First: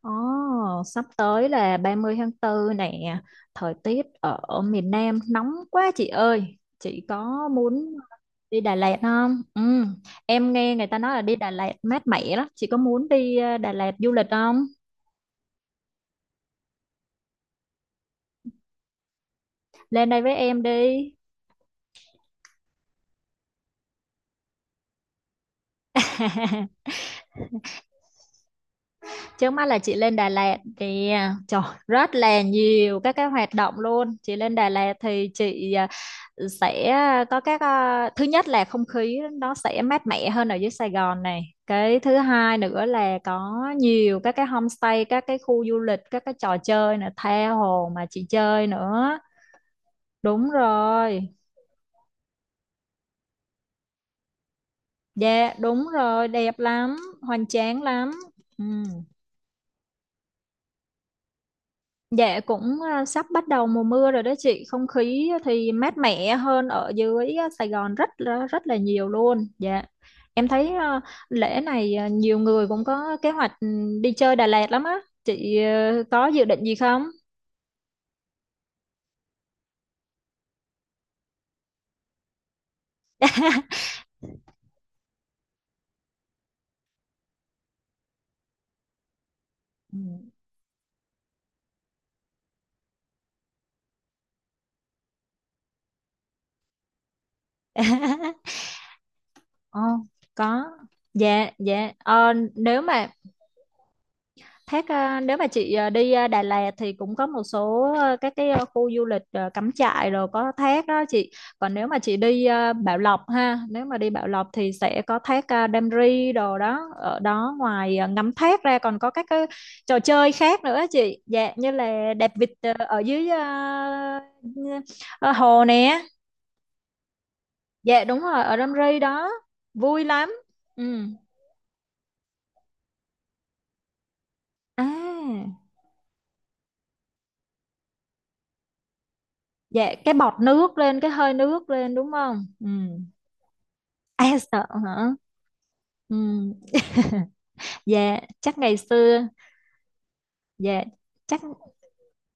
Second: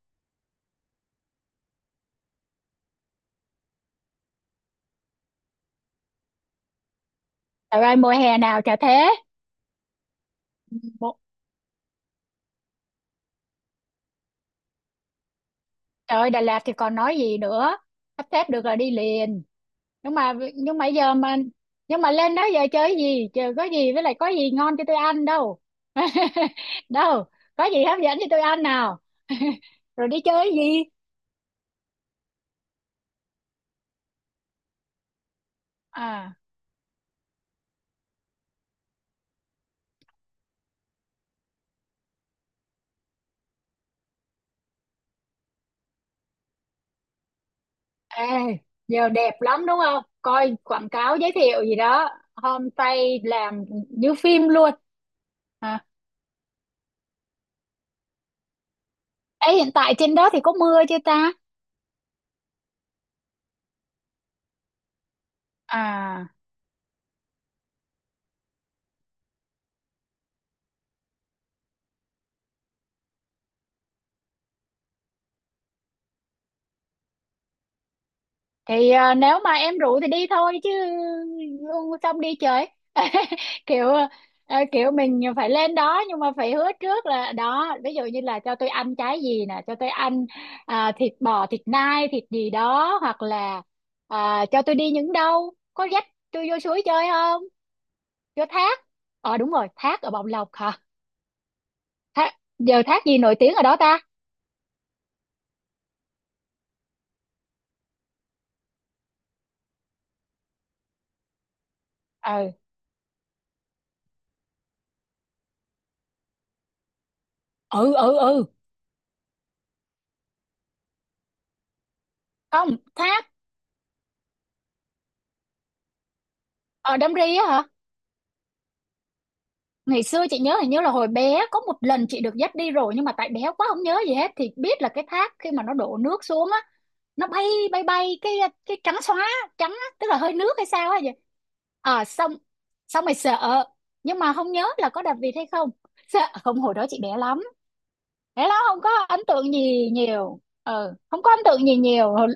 Ồ, sắp tới là 30 tháng 4 nè, thời tiết ở miền Nam nóng quá chị ơi. Chị có Trời muốn ơi, mùa hè đi nào Đà chả Lạt thế. không? Ừ, em nghe người ta nói Mộ- là đi Đà Lạt mát mẻ lắm. Chị có muốn đi Đà Lạt du lịch không? Trời ơi, Đà Lạt thì còn nói gì nữa. Sắp xếp được là đi liền. Lên Nhưng đây với mà em nhưng mà đi. giờ mà Nhưng mà lên đó giờ chơi gì? Chờ có gì, với lại có gì ngon cho tôi ăn đâu? Đâu, có gì hấp dẫn cho tôi ăn nào? Trước mắt là chị Rồi lên đi Đà chơi Lạt gì? thì trời rất là nhiều các cái hoạt động luôn. Chị lên Đà Lạt thì chị À, sẽ có các thứ nhất là không khí nó sẽ mát mẻ hơn ở dưới Sài Gòn này. Cái thứ hai nữa là có nhiều các cái homestay, các cái khu du lịch, các cái trò chơi nữa, tha hồ mà ê, chị chơi giờ nữa. đẹp lắm đúng không? Đúng Coi quảng cáo rồi. giới thiệu gì đó? Homestay làm như phim luôn. Dạ, à, đúng rồi, đẹp lắm, hoành tráng lắm. Ừ. Ê, hiện tại trên đó thì có mưa chưa ta? Dạ cũng sắp bắt đầu mùa mưa rồi đó chị, không khí thì mát À mẻ hơn ở dưới Sài Gòn rất là nhiều luôn. Dạ. Em thấy lễ này nhiều người cũng có kế hoạch đi chơi Đà Lạt lắm á. Chị có dự định gì không? thì nếu mà em rủ thì đi thôi chứ, xong đi chơi kiểu kiểu mình phải lên đó, nhưng mà phải hứa trước là đó, ví dụ như là cho tôi ăn trái gì nè, cho tôi Ừ. ăn thịt bò, thịt nai, thịt gì đó, hoặc là cho tôi đi những đâu, có dắt tôi vô suối chơi không? Vô thác, ờ đúng rồi, Ồ, thác ở Bồng Lộc có. hả? Dạ, dạ. Thác, Ờ, nếu giờ thác mà gì nổi tiếng ở đó ta? Thác nếu mà chị đi Đà Lạt thì cũng có một số các cái khu du lịch cắm trại rồi có thác đó chị. Còn nếu mà chị đi Ừ, Bảo Lộc ha, nếu mà đi Bảo Lộc thì sẽ có thác Đam Ri đồ đó. Ở đó ừ, ngoài ừ. ngắm Ừ, thác ra còn có các cái trò chơi khác nữa chị. Dạ như là đạp vịt không, ở thác dưới hồ nè. ở Đam Ri á hả? Dạ đúng rồi ở Đam Ri đó. Ngày Vui xưa chị lắm. nhớ hình như là Ừ. hồi bé có một lần chị được dắt đi rồi, nhưng mà tại bé quá không nhớ gì hết, thì biết là cái thác khi À, mà nó đổ nước xuống á, nó bay bay bay, cái trắng xóa, trắng á, dạ tức cái là hơi bọt nước hay nước sao lên hay gì. cái hơi nước lên À đúng xong không? Ừ. Xong rồi sợ, nhưng mà À, không sợ nhớ là có hả? đạp vịt hay không Ừ. sợ không, hồi đó chị bé lắm, Dạ, bé chắc lắm, ngày không có ấn xưa. tượng gì nhiều, Dạ, ừ, không có ấn chắc tượng gì nhiều.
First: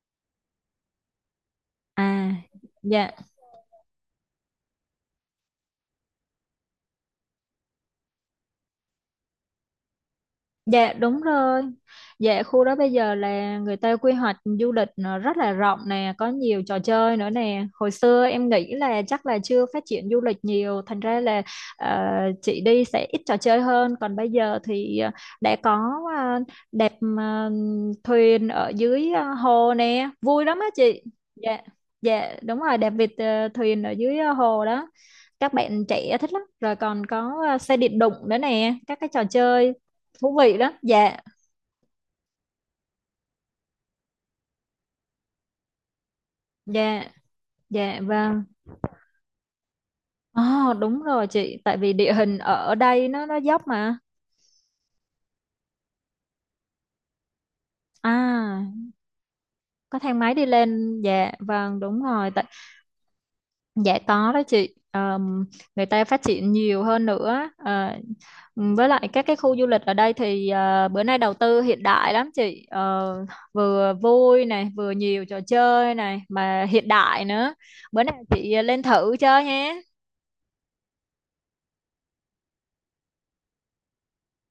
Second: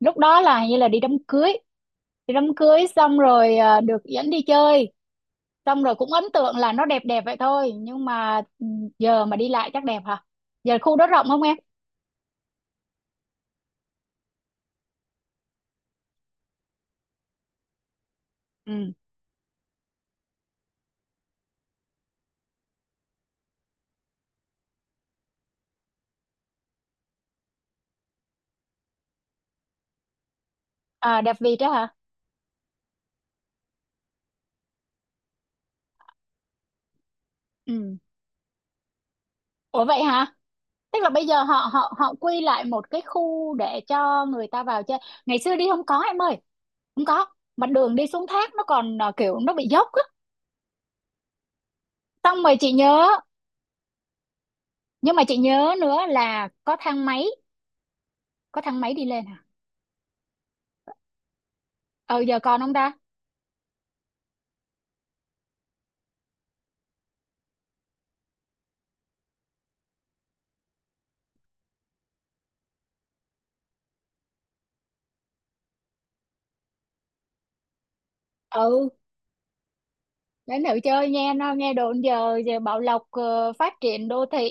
Lúc đó là hình như là đi đám cưới, à đi đám cưới dạ xong rồi được dẫn đi chơi, xong rồi cũng ấn tượng là nó đẹp đẹp vậy thôi, nhưng mà giờ mà đi lại chắc đẹp hả? Giờ Dạ khu đó đúng rộng không em? rồi. Dạ khu đó bây giờ là người ta quy hoạch du lịch nó rất là rộng nè, có nhiều trò chơi nữa nè. Hồi xưa em nghĩ Ừ, là chắc là chưa phát triển du lịch nhiều, thành ra là ờ, chị đi sẽ ít trò chơi hơn. Còn bây giờ thì đã có ờ, đạp ờ, thuyền ở dưới hồ nè, vui lắm á chị. Đẹp Dạ, vịt đó hả? dạ đúng rồi, đạp vịt thuyền ở dưới hồ đó. Các bạn trẻ thích lắm. Rồi còn có xe điện Ừ. đụng nữa nè, các cái trò chơi Ủa vậy hả? thú vị lắm. Tức là Dạ, bây giờ họ họ họ quy lại một cái khu để cho người ta vào chơi, ngày xưa đi không có em ơi, dạ, không có. Mà đường dạ. đi xuống vâng thác nó còn kiểu nó bị dốc á, Ồ, đúng rồi chị, tại vì địa hình xong rồi chị ở đây nhớ, nó dốc mà. nhưng mà chị nhớ nữa là có thang máy, có À, thang máy đi lên hả? có thang máy đi lên. Dạ vâng đúng Ừ rồi giờ tại còn không ta? dạ có đó chị. Người ta phát triển nhiều hơn nữa. Ờ, với lại các cái khu du lịch ở đây thì bữa nay đầu tư hiện đại lắm chị. Ờ, Vừa vui này vừa nhiều trò chơi này mà hiện đại nữa, bữa nào chị lên Ừ. thử chơi nhé. Đấy nữ chơi nghe, nó nghe đồn giờ giờ Bảo Lộc phát triển đô thị,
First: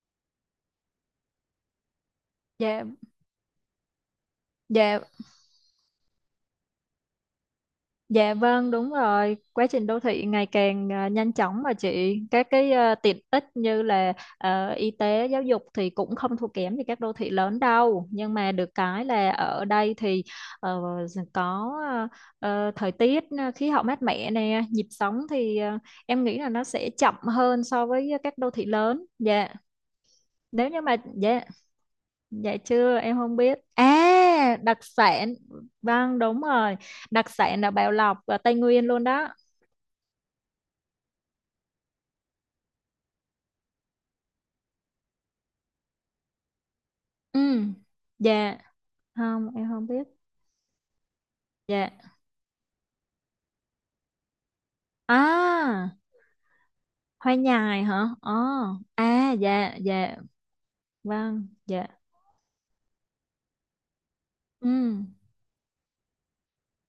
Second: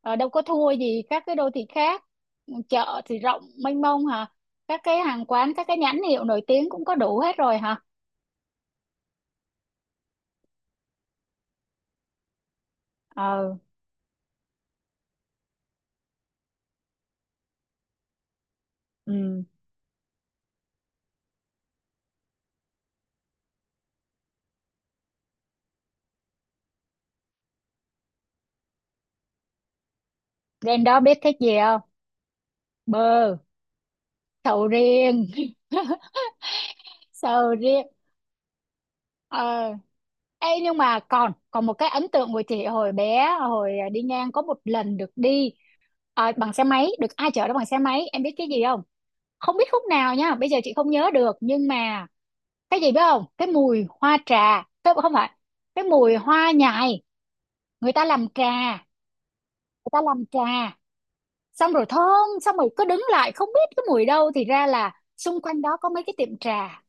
đâu có thua gì các cái đô thị khác, Dạ, chợ thì rộng mênh mông hả? Các dạ. cái hàng quán, các cái nhãn hiệu nổi tiếng cũng có đủ hết rồi hả? Dạ vâng, đúng rồi. Quá trình đô thị ngày càng nhanh chóng mà chị. Các cái tiện ích Ờ. như là y tế, giáo dục thì cũng không thua kém gì các đô thị lớn đâu. Nhưng mà được cái là Ừ. ở đây thì ờ, có thời tiết khí hậu mát mẻ nè, nhịp sống thì em nghĩ là nó sẽ chậm hơn so với các đô thị lớn. Dạ. Nếu như Lên mà đó biết thích dạ gì không? dạ chưa, em không Bơ, biết. À, sầu đặc riêng, sản. Vâng, đúng rồi. Đặc sầu sản là riêng. Bảo Lộc ở Tây Nguyên luôn đó. Ờ. Ê, nhưng mà còn còn một cái ấn tượng của chị hồi bé, hồi đi ngang có một lần được đi bằng xe máy, được ai Ừ, chở đó bằng xe máy, em biết cái dạ, gì không? không, Không biết em khúc không biết. nào nha, bây giờ chị không nhớ được, nhưng Dạ. mà cái gì biết không? Cái mùi hoa trà, cái không phải, cái À, mùi hoa nhài, hoa nhài người ta hả? làm Ờ, trà, à, dạ, người ta dạ, làm trà vâng, xong rồi dạ. thơm, xong rồi cứ đứng lại không biết cái mùi đâu, thì ra Ừ, là xung quanh đó có mấy cái tiệm trà.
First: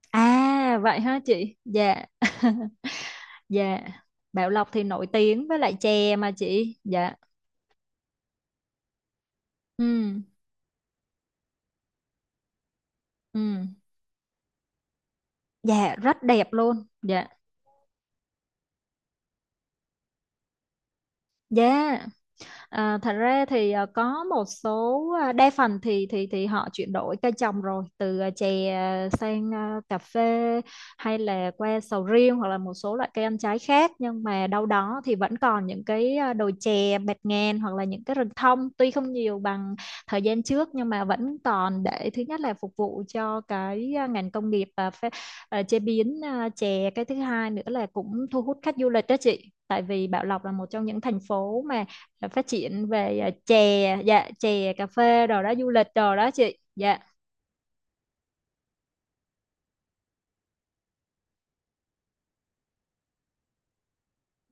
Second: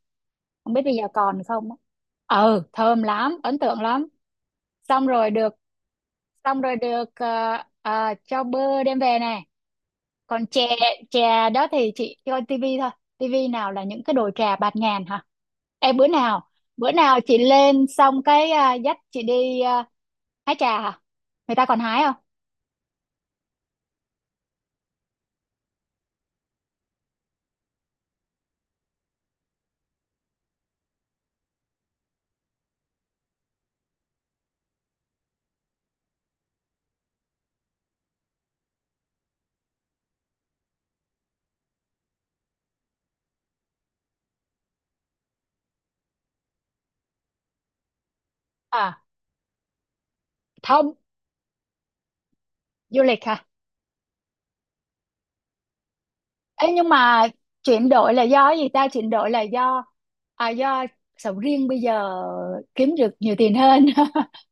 Không à, biết bây vậy giờ hả còn chị? không á. Dạ, Ừ thơm lắm, ấn dạ. tượng lắm. Bảo Lộc thì nổi Xong rồi tiếng được, với lại chè mà xong rồi chị. được Dạ, cho bơ đem về nè. ừ, Còn chè, chè đó thì chị coi tivi thôi, tivi ừ, nào là những cái đồ trà bạt ngàn hả? dạ, Em bữa rất đẹp nào, luôn. bữa nào Dạ, chị lên xong cái dắt chị đi hái trà hả? Người ta còn dạ. hái không? À, thật ra thì có một số đa phần thì họ chuyển đổi cây trồng rồi từ chè sang cà phê hay là qua sầu riêng hoặc là một số loại cây ăn trái khác, nhưng mà đâu đó thì vẫn còn những cái đồi chè bạt ngàn hoặc là những cái rừng thông tuy không nhiều bằng thời gian trước nhưng mà vẫn còn để thứ nhất là phục vụ cho cái ngành công nghiệp chế biến chè, cái thứ hai nữa là cũng thu hút khách du À lịch đó chị, tại vì Bảo Lộc là một trong không, những thành phố mà là phát triển du về lịch hả? chè, dạ chè cà phê đồ đó, du lịch đồ đó chị. Ê, nhưng Dạ mà chuyển đổi là do cái gì ta? Chuyển đổi là do à, do sầu riêng bây giờ kiếm được nhiều tiền hơn,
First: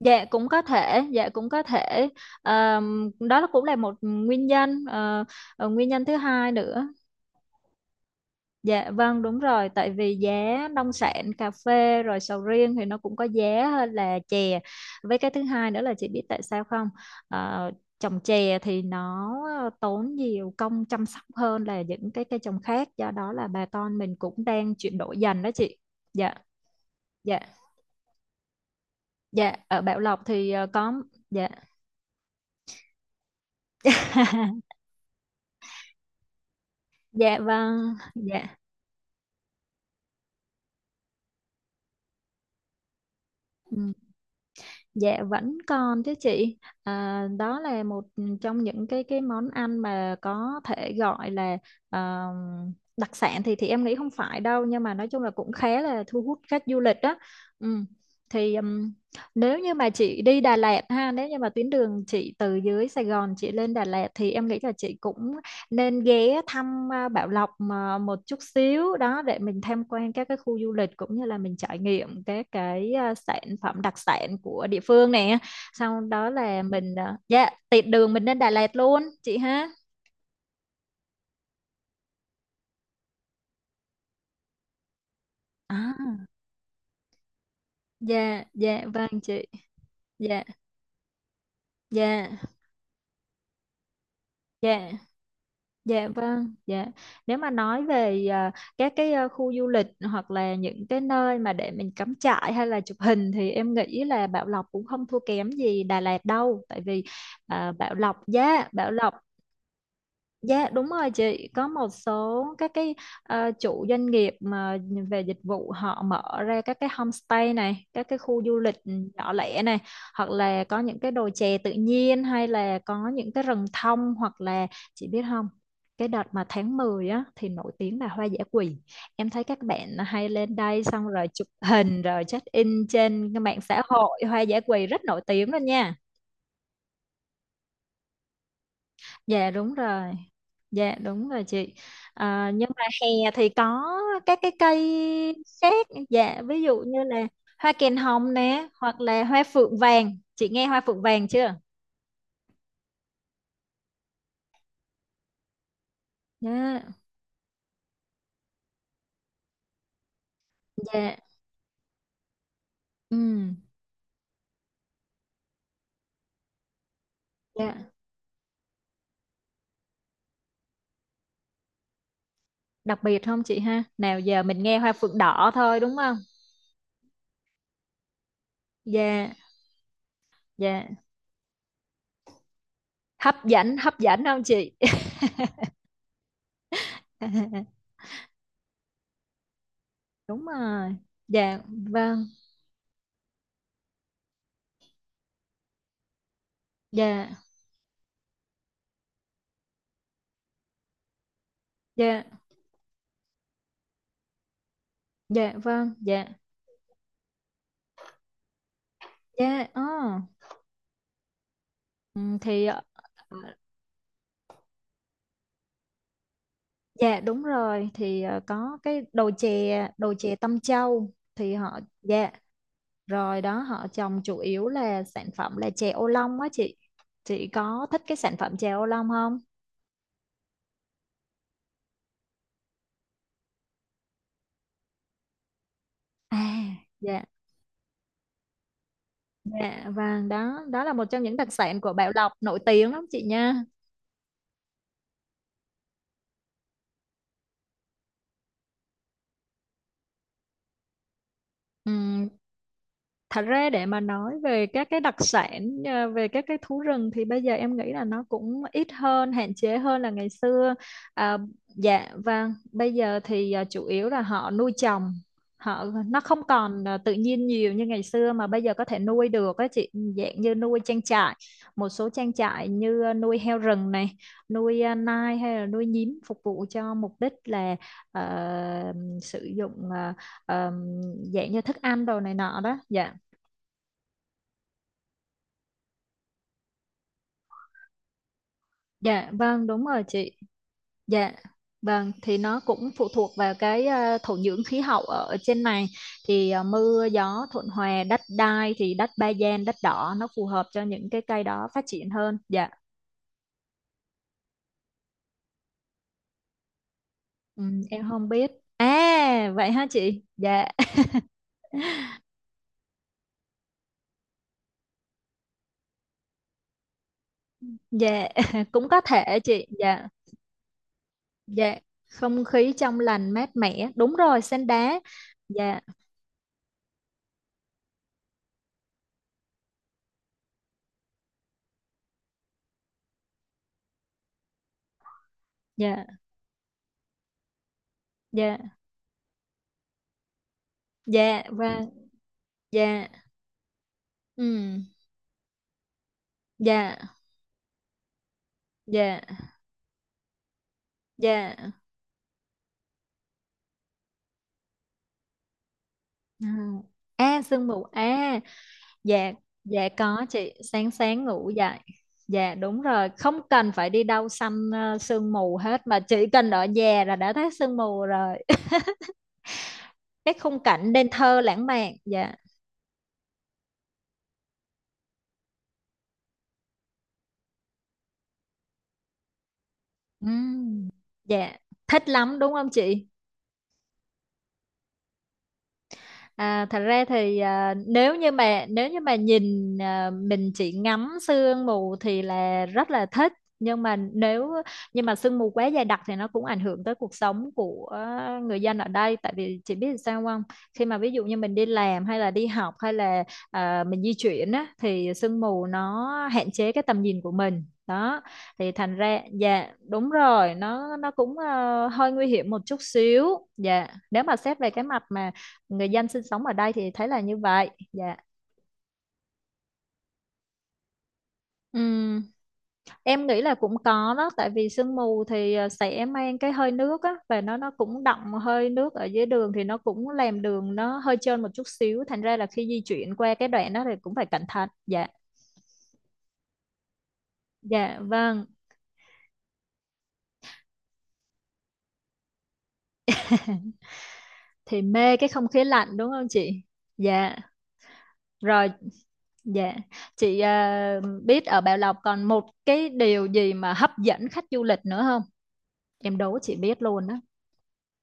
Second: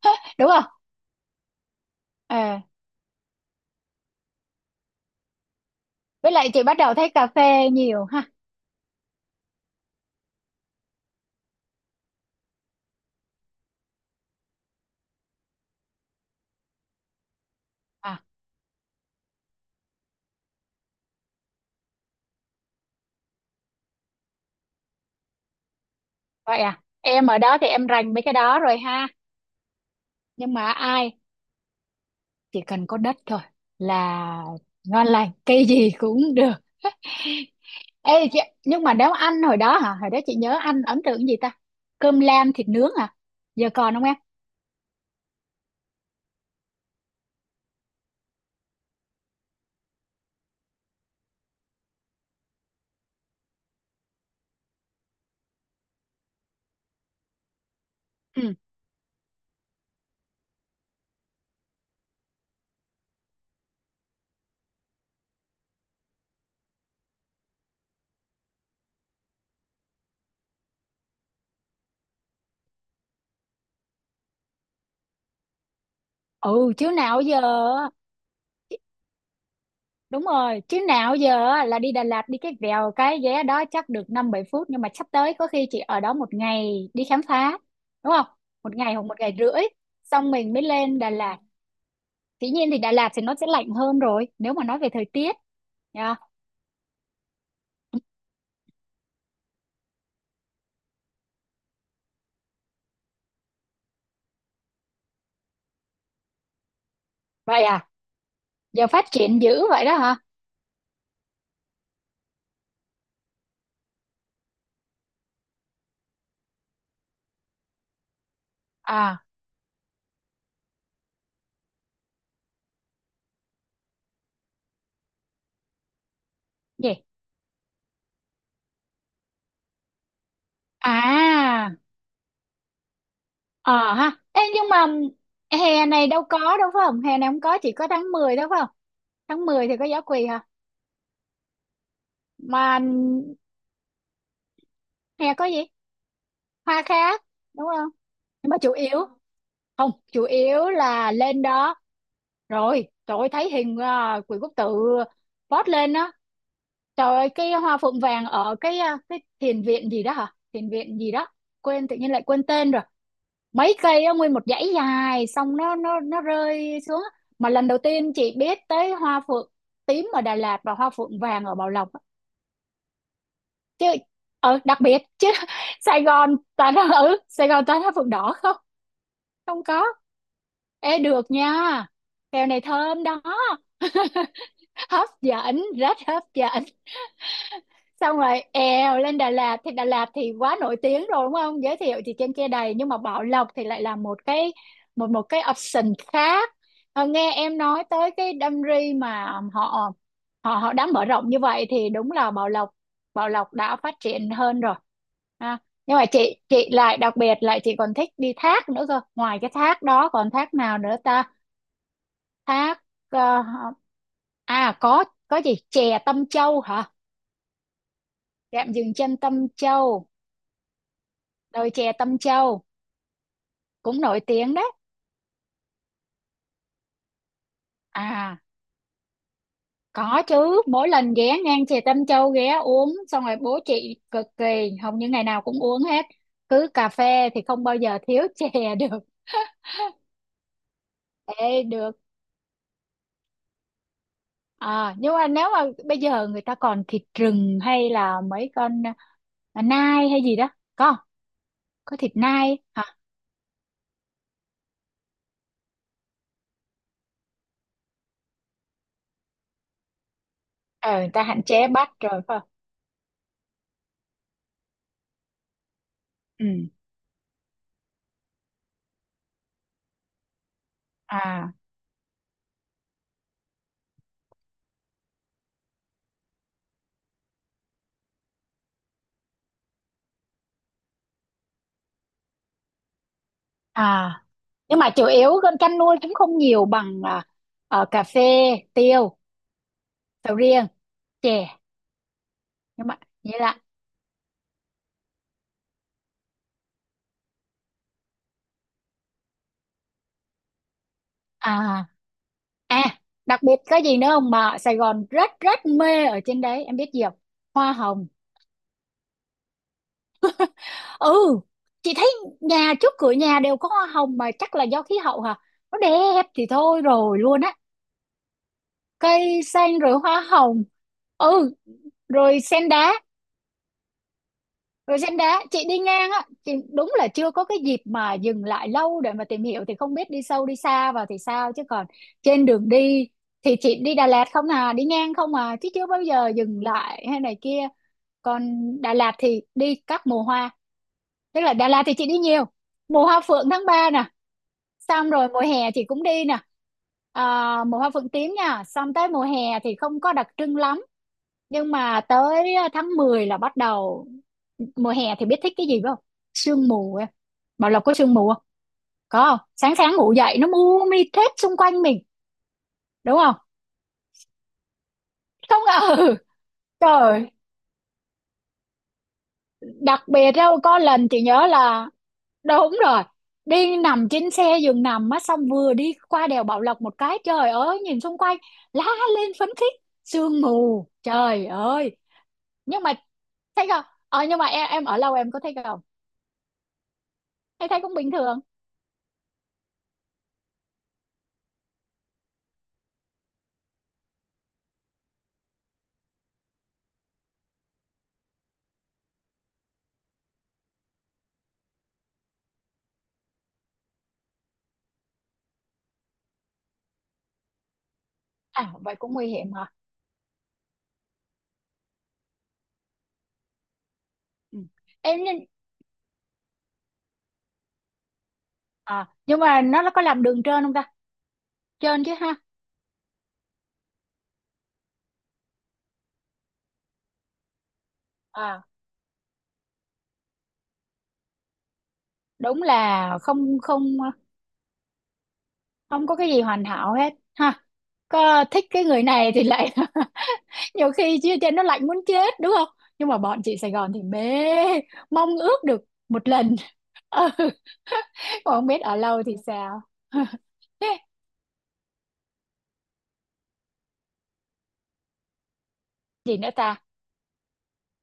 dạ cũng đúng có không? thể, dạ cũng có thể. Ờ. Đó cũng là một nguyên nhân. Ờ, Nguyên nhân thứ Với lại hai chị bắt nữa, đầu thấy cà phê nhiều ha? dạ vâng đúng rồi, tại vì giá nông sản cà phê rồi sầu riêng thì nó cũng có giá hơn là chè, với cái thứ hai nữa là chị biết tại sao không. Ờ, Trồng À chè thì nó tốn nhiều công chăm sóc hơn là những cái cây trồng khác, do đó là bà con mình cũng đang chuyển đổi dần đó chị. Dạ. vậy à, em ở Dạ, đó thì em rành mấy cái đó rồi ha? dạ, ở Bảo Lộc thì, Nhưng mà có ai dạ. chỉ cần có đất thôi là ngon lành, cây gì cũng được. Dạ vâng, Ê chị, dạ, nhưng mà nếu ăn hồi đó hả, hồi đó chị nhớ ăn ấn tượng cái gì ta? Cơm lam thịt nướng à? Giờ ừm, còn không em? dạ vẫn còn chứ chị. À, đó là một trong những cái món ăn mà có thể gọi là ờ, đặc sản, thì em nghĩ không phải đâu nhưng mà nói chung là cũng khá là thu hút khách du lịch đó. Ừm, Ừ. Thì nếu như mà chị đi Đà Lạt ha, nếu như mà tuyến đường chị từ dưới Sài Gòn chị lên Đà Lạt thì em nghĩ là chị cũng nên ghé thăm Bảo Lộc mà một chút xíu đó, để mình tham quan các cái khu du lịch cũng như là mình trải nghiệm các cái sản phẩm đặc sản của địa phương nè, sau đó là Ừ chứ mình nào giờ, dạ tiện đường mình lên Đà Lạt luôn chị ha. đúng rồi chứ nào giờ á, là đi Đà Lạt đi cái vèo cái vé đó chắc được 5 7 phút, nhưng mà sắp tới có khi chị ở đó À. một ngày đi khám phá, đúng không? Dạ Một dạ ngày hoặc vâng một ngày chị. rưỡi, xong Dạ mình mới lên Đà Lạt. dạ Dĩ nhiên thì Đà Lạt thì nó sẽ lạnh hơn rồi nếu mà nói về dạ. thời tiết Dạ nha. vâng, dạ. Nếu mà nói về các cái khu du lịch hoặc là những cái nơi mà để mình cắm trại hay là chụp hình thì em nghĩ là Bảo Lộc cũng không thua kém gì Đà Lạt đâu, tại vì Vậy à, giờ Bảo phát Lộc. triển dữ vậy đó hả? Dạ đúng rồi chị, có một số các cái chủ doanh nghiệp mà về dịch vụ họ mở ra các cái homestay này, các cái khu du lịch À. nhỏ lẻ này, hoặc là có những cái đồi chè tự nhiên hay là có những cái rừng thông hoặc là, chị biết không? Cái đợt mà tháng Gì? 10 á thì nổi tiếng là hoa dã quỳ. Em thấy các bạn hay lên đây xong rồi chụp À hình rồi check in trên cái mạng xã ờ ha. hội, hoa Ê, dã nhưng quỳ mà rất nổi tiếng luôn hè nha. này đâu có, đâu phải không, hè này không có, chỉ có tháng 10, đâu phải không? tháng Dạ mười đúng thì có giáo rồi. quỳ hả? Dạ đúng rồi chị. À, nhưng Mà mà hè thì có các cái cây hè có gì khác. Dạ ví dụ hoa như là khác, đúng hoa không? kèn hồng Nhưng mà nè chủ yếu hoặc là hoa phượng không, vàng. chủ Chị nghe yếu hoa phượng là vàng lên chưa? đó rồi trời ơi thấy hình, Quỷ Quốc Tự post lên á, Dạ. trời ơi cái hoa phượng vàng ở cái cái thiền viện gì đó hả, thiền viện gì Dạ. đó quên, tự nhiên lại quên tên rồi, Ừ. mấy cây á, nguyên một dãy dài xong nó rơi xuống á. Mà lần đầu Dạ. tiên chị biết tới hoa phượng tím ở Đà Lạt và hoa phượng vàng ở Bảo Lộc á. Đặc biệt không chị ha? Chứ Nào giờ ờ mình nghe đặc hoa biệt phượng chứ. đỏ thôi đúng Sài không? Gòn toàn là, ừ Sài Gòn toàn là phượng đỏ không, Dạ. không có. Dạ. Ê được nha, kèo này thơm đó, Hấp dẫn không chị? hấp dẫn, rất hấp dẫn. Xong rồi èo lên Đà Lạt thì Đúng quá nổi rồi. tiếng rồi đúng Dạ không, giới thiệu thì vâng. trên kia đầy, nhưng mà Bảo Lộc thì lại là một cái, một một cái option khác. Ờ, Dạ. nghe em nói tới cái Đam Ri mà họ họ họ đã mở rộng như vậy thì đúng Dạ. là Bảo Lộc, Bảo Lộc đã phát triển hơn rồi Dạ ha. vâng. Nhưng mà Dạ. chị lại đặc biệt, lại chị còn thích đi thác nữa cơ, ngoài cái Dạ. thác đó Ờ. còn thác nào nữa ta? Ừ, thì ờ, Thác ờ, có gì chè Tâm Châu hả? dạ đúng rồi, thì Trạm có dừng cái chân đồi Tâm chè Châu, đồi chè Tâm Châu thì đồi họ chè Tâm dạ Châu rồi đó, họ cũng nổi trồng chủ tiếng yếu đấy. là sản phẩm là chè ô long á chị có thích cái sản À phẩm chè ô long không? có chứ, mỗi lần ghé ngang chè Tâm Châu ghé uống xong rồi bố chị cực kỳ, hầu như ngày nào cũng uống hết, à cứ cà dạ, phê thì không bao giờ thiếu chè được. dạ, vâng, đó đó là một trong những đặc Ê, sản của được Bảo Lộc nổi tiếng lắm chị nha. Nhưng mà nếu mà bây giờ người ta còn thịt rừng hay là mấy con nai hay gì đó, có không? Có thịt Ừ, nai hả? thật ra để mà nói về các cái đặc sản về các cái thú rừng thì bây giờ em nghĩ là nó cũng ít hơn, hạn chế hơn là ngày xưa. Ờ người ta à, hạn chế bắt dạ rồi phải không? vâng bây giờ thì chủ yếu là họ nuôi trồng, họ nó không Ừ. còn tự nhiên nhiều như ngày xưa mà bây giờ có thể nuôi được á chị, dạng như nuôi trang trại. À. Một số trang trại như nuôi heo rừng này, nuôi nai hay là nuôi nhím, phục vụ cho mục đích là ờ, sử dụng ờ, dạng như thức ăn đồ này nọ đó dạ. À nhưng mà chủ yếu con canh nuôi cũng không nhiều bằng cà phê, tiêu, Dạ vâng đúng rồi chị. sầu riêng, Dạ chè. vâng, thì nó Nhưng cũng mà phụ thuộc vậy vào là, cái thổ nhưỡng khí hậu ở ở trên này, thì mưa gió thuận hòa, đất đai thì đất ba gian đất đỏ nó phù hợp cho những cái cây đó phát à triển hơn. Dạ. à đặc biệt có gì nữa không mà ở Sài Gòn rất rất mê ở trên đấy em biết gì không? Hoa hồng. Em không biết. À vậy ha chị. Dạ Ừ chị thấy nhà, trước cửa nhà đều có hoa hồng, mà chắc là do khí hậu hả, nó đẹp thì thôi rồi luôn á. dạ cũng có thể Cây chị. xanh rồi Dạ hoa hồng. Ừ. dạ, Rồi không sen khí đá, trong lành mát mẻ. Đúng rồi, sen rồi đá. trên đá chị đi Dạ, ngang á, chị đúng là chưa có cái dịp mà dừng lại lâu để mà tìm hiểu, thì không biết đi sâu đi xa vào thì sao, chứ còn trên đường đi thì chị đi Đà Lạt không à, đi ngang không à, chứ chưa bao dạ, giờ dừng lại hay này kia. Còn dạ, Đà Lạt thì đi các mùa hoa, tức dạ là Đà Lạt vâng, thì chị đi nhiều. Mùa dạ, hoa phượng tháng 3 nè, ừm, xong rồi mùa hè chị cũng đi nè, dạ, mùa hoa phượng tím nha, xong tới dạ, mùa hè thì không có đặc trưng lắm. Nhưng dạ. mà tới tháng 10 là bắt đầu. Mùa hè thì biết thích cái gì phải không? À, Sương mù em. À, sương Bảo mù Lộc có sương mù à? không? Có Dạ. không, sáng Dạ, sáng ngủ có dậy nó chị, mù sáng mịt sáng hết ngủ xung dậy quanh mình, dạ đúng rồi, đúng không? không cần phải đi đâu săn sương mù Không hết mà ngờ, chỉ cần ở nhà là trời, đã thấy sương mù rồi. đặc biệt. Cái Đâu khung có cảnh nên lần chị thơ nhớ lãng là mạn. Dạ. đúng rồi, đi nằm trên xe giường nằm á, xong vừa đi qua đèo Bảo Lộc một cái trời ơi nhìn xung quanh la lên phấn khích, sương mù Ừm, trời dạ, ơi. thích lắm đúng không Nhưng mà chị? thấy không, ờ nhưng mà em ở lâu em có thấy không? Thật ra thì Thấy, thấy cũng bình nếu như thường. mà nếu như mà nhìn, mình chỉ ngắm sương mù thì là rất là thích. Nhưng mà nếu, nhưng mà sương mù quá dày đặc thì nó cũng ảnh hưởng tới cuộc sống của người dân ở đây. Tại vì chị biết sao không, khi mà ví dụ như mình đi làm hay là đi học hay là mình di chuyển á, thì sương mù nó hạn chế cái tầm nhìn của mình đó. Thì À vậy thành cũng ra nguy hiểm dạ hả? đúng rồi, nó cũng hơi nguy hiểm một chút xíu. Dạ, nếu mà xét Ừ. về cái mặt Em mà nên, người dân sinh sống ở đây thì thấy là như vậy. Dạ. à nhưng mà nó có làm đường trơn không ta? Trơn chứ Ừ, ha? em nghĩ là cũng có đó, tại vì sương mù thì sẽ mang cái hơi nước á, và nó cũng đọng À hơi nước ở dưới đường thì nó cũng làm đường nó hơi trơn một chút xíu, thành ra là đúng khi di là chuyển qua cái không, đoạn đó thì không, cũng phải cẩn thận. Dạ. không có cái gì hoàn hảo hết ha, Dạ vâng, có thích cái người này thì lại nhiều khi chia trên nó lạnh muốn chết đúng không? Nhưng mà bọn chị Sài Gòn thì mê, thì mê cái mong không khí ước được lạnh đúng không một chị? lần. Ừ. Dạ. Còn không Rồi, biết ở lâu thì dạ sao. chị biết ở Bảo Lộc còn một cái điều gì mà hấp dẫn khách du lịch nữa không, em Gì đố nữa chị biết ta? luôn đó.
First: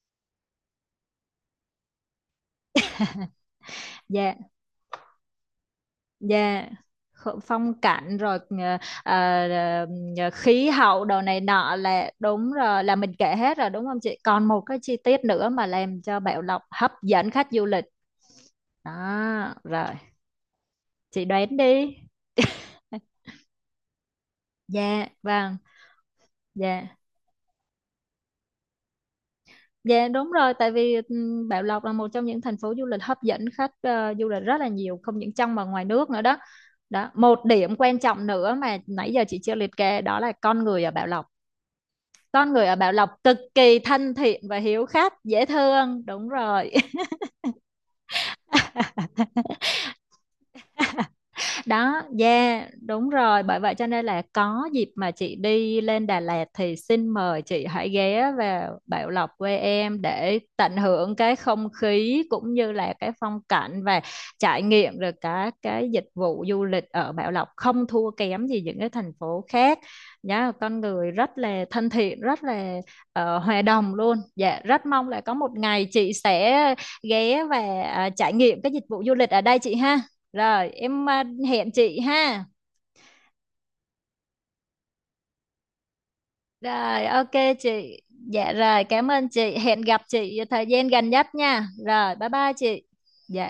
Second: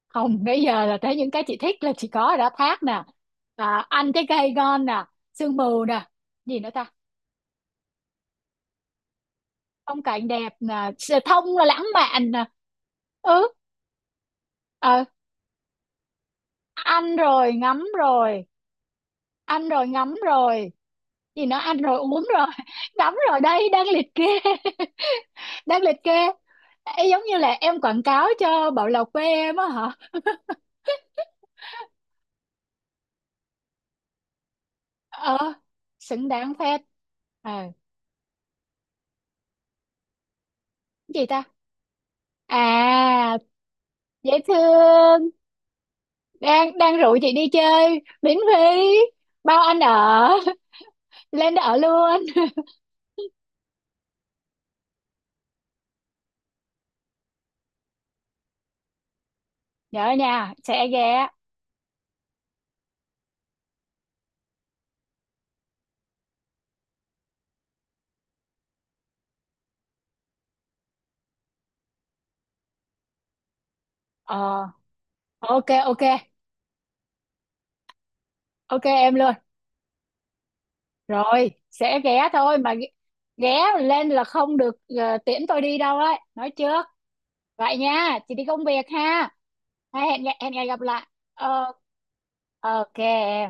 Không, bây giờ là tới những cái chị thích là chị có đã thác nè, ăn trái Dạ. cây ngon nè, sương mù nè, gì Dạ, nữa ta? Phong cảnh rồi, ờ, Phong cảnh đẹp khí nè, hậu sự đồ này thông là nọ lãng là mạn nè. đúng rồi, là mình kể Ừ hết rồi đúng không chị? Còn một cái chi ờ, tiết nữa mà làm cho Bảo Lộc hấp ăn dẫn khách rồi du ngắm lịch. rồi, Đó, ăn rồi, rồi ngắm rồi, chị gì đoán nó ăn đi. rồi uống rồi ngắm rồi đây, đang liệt kê. Dạ, vâng, Đang liệt kê. dạ. Ê, giống như là em quảng cáo cho Bảo Lộc quê em á hả? Dạ đúng rồi, tại vì Bảo Lộc là một trong những thành phố du lịch hấp dẫn khách du lịch rất là nhiều, không những Ờ trong mà ngoài nước nữa xứng đó. đáng phết. Đó, một Ờ cái điểm quan trọng nữa mà nãy giờ chị chưa liệt kê đó là con người ở Bảo Lộc. gì ta? Con người ở Bảo Lộc cực À kỳ thân dễ thiện và hiếu khách, thương, dễ thương. Đúng rồi. đang đang rủ chị đi chơi miễn phí, bao ăn ở, lên đó ở Đó, luôn. yeah, đúng rồi, bởi vậy cho nên là có dịp mà chị đi lên Đà Lạt thì xin mời chị hãy ghé vào Bảo Lộc quê em Nhớ để nha, tận sẽ hưởng ghé. cái không khí cũng như là cái phong cảnh và trải nghiệm được cả cái dịch vụ du lịch ở Bảo Lộc không thua kém gì những cái thành phố khác nhá. Con người rất là thân thiện, rất là hòa đồng luôn. Dạ, Ờ rất mong là có một ok, ngày ok. chị sẽ ghé và trải nghiệm cái dịch Ok vụ du em lịch luôn. ở đây chị ha. Rồi, em Rồi hẹn chị sẽ ghé ha. thôi mà ghé, ghé lên là không được tiễn tôi đi đâu đấy nói trước. Rồi, ok Vậy chị. nha chị đi Dạ công việc rồi, cảm ơn ha. chị. Hẹn gặp Hay chị hẹn thời ngày gặp gian lại. gần nhất nha. Ờ Rồi, bye bye chị. ok em Dạ.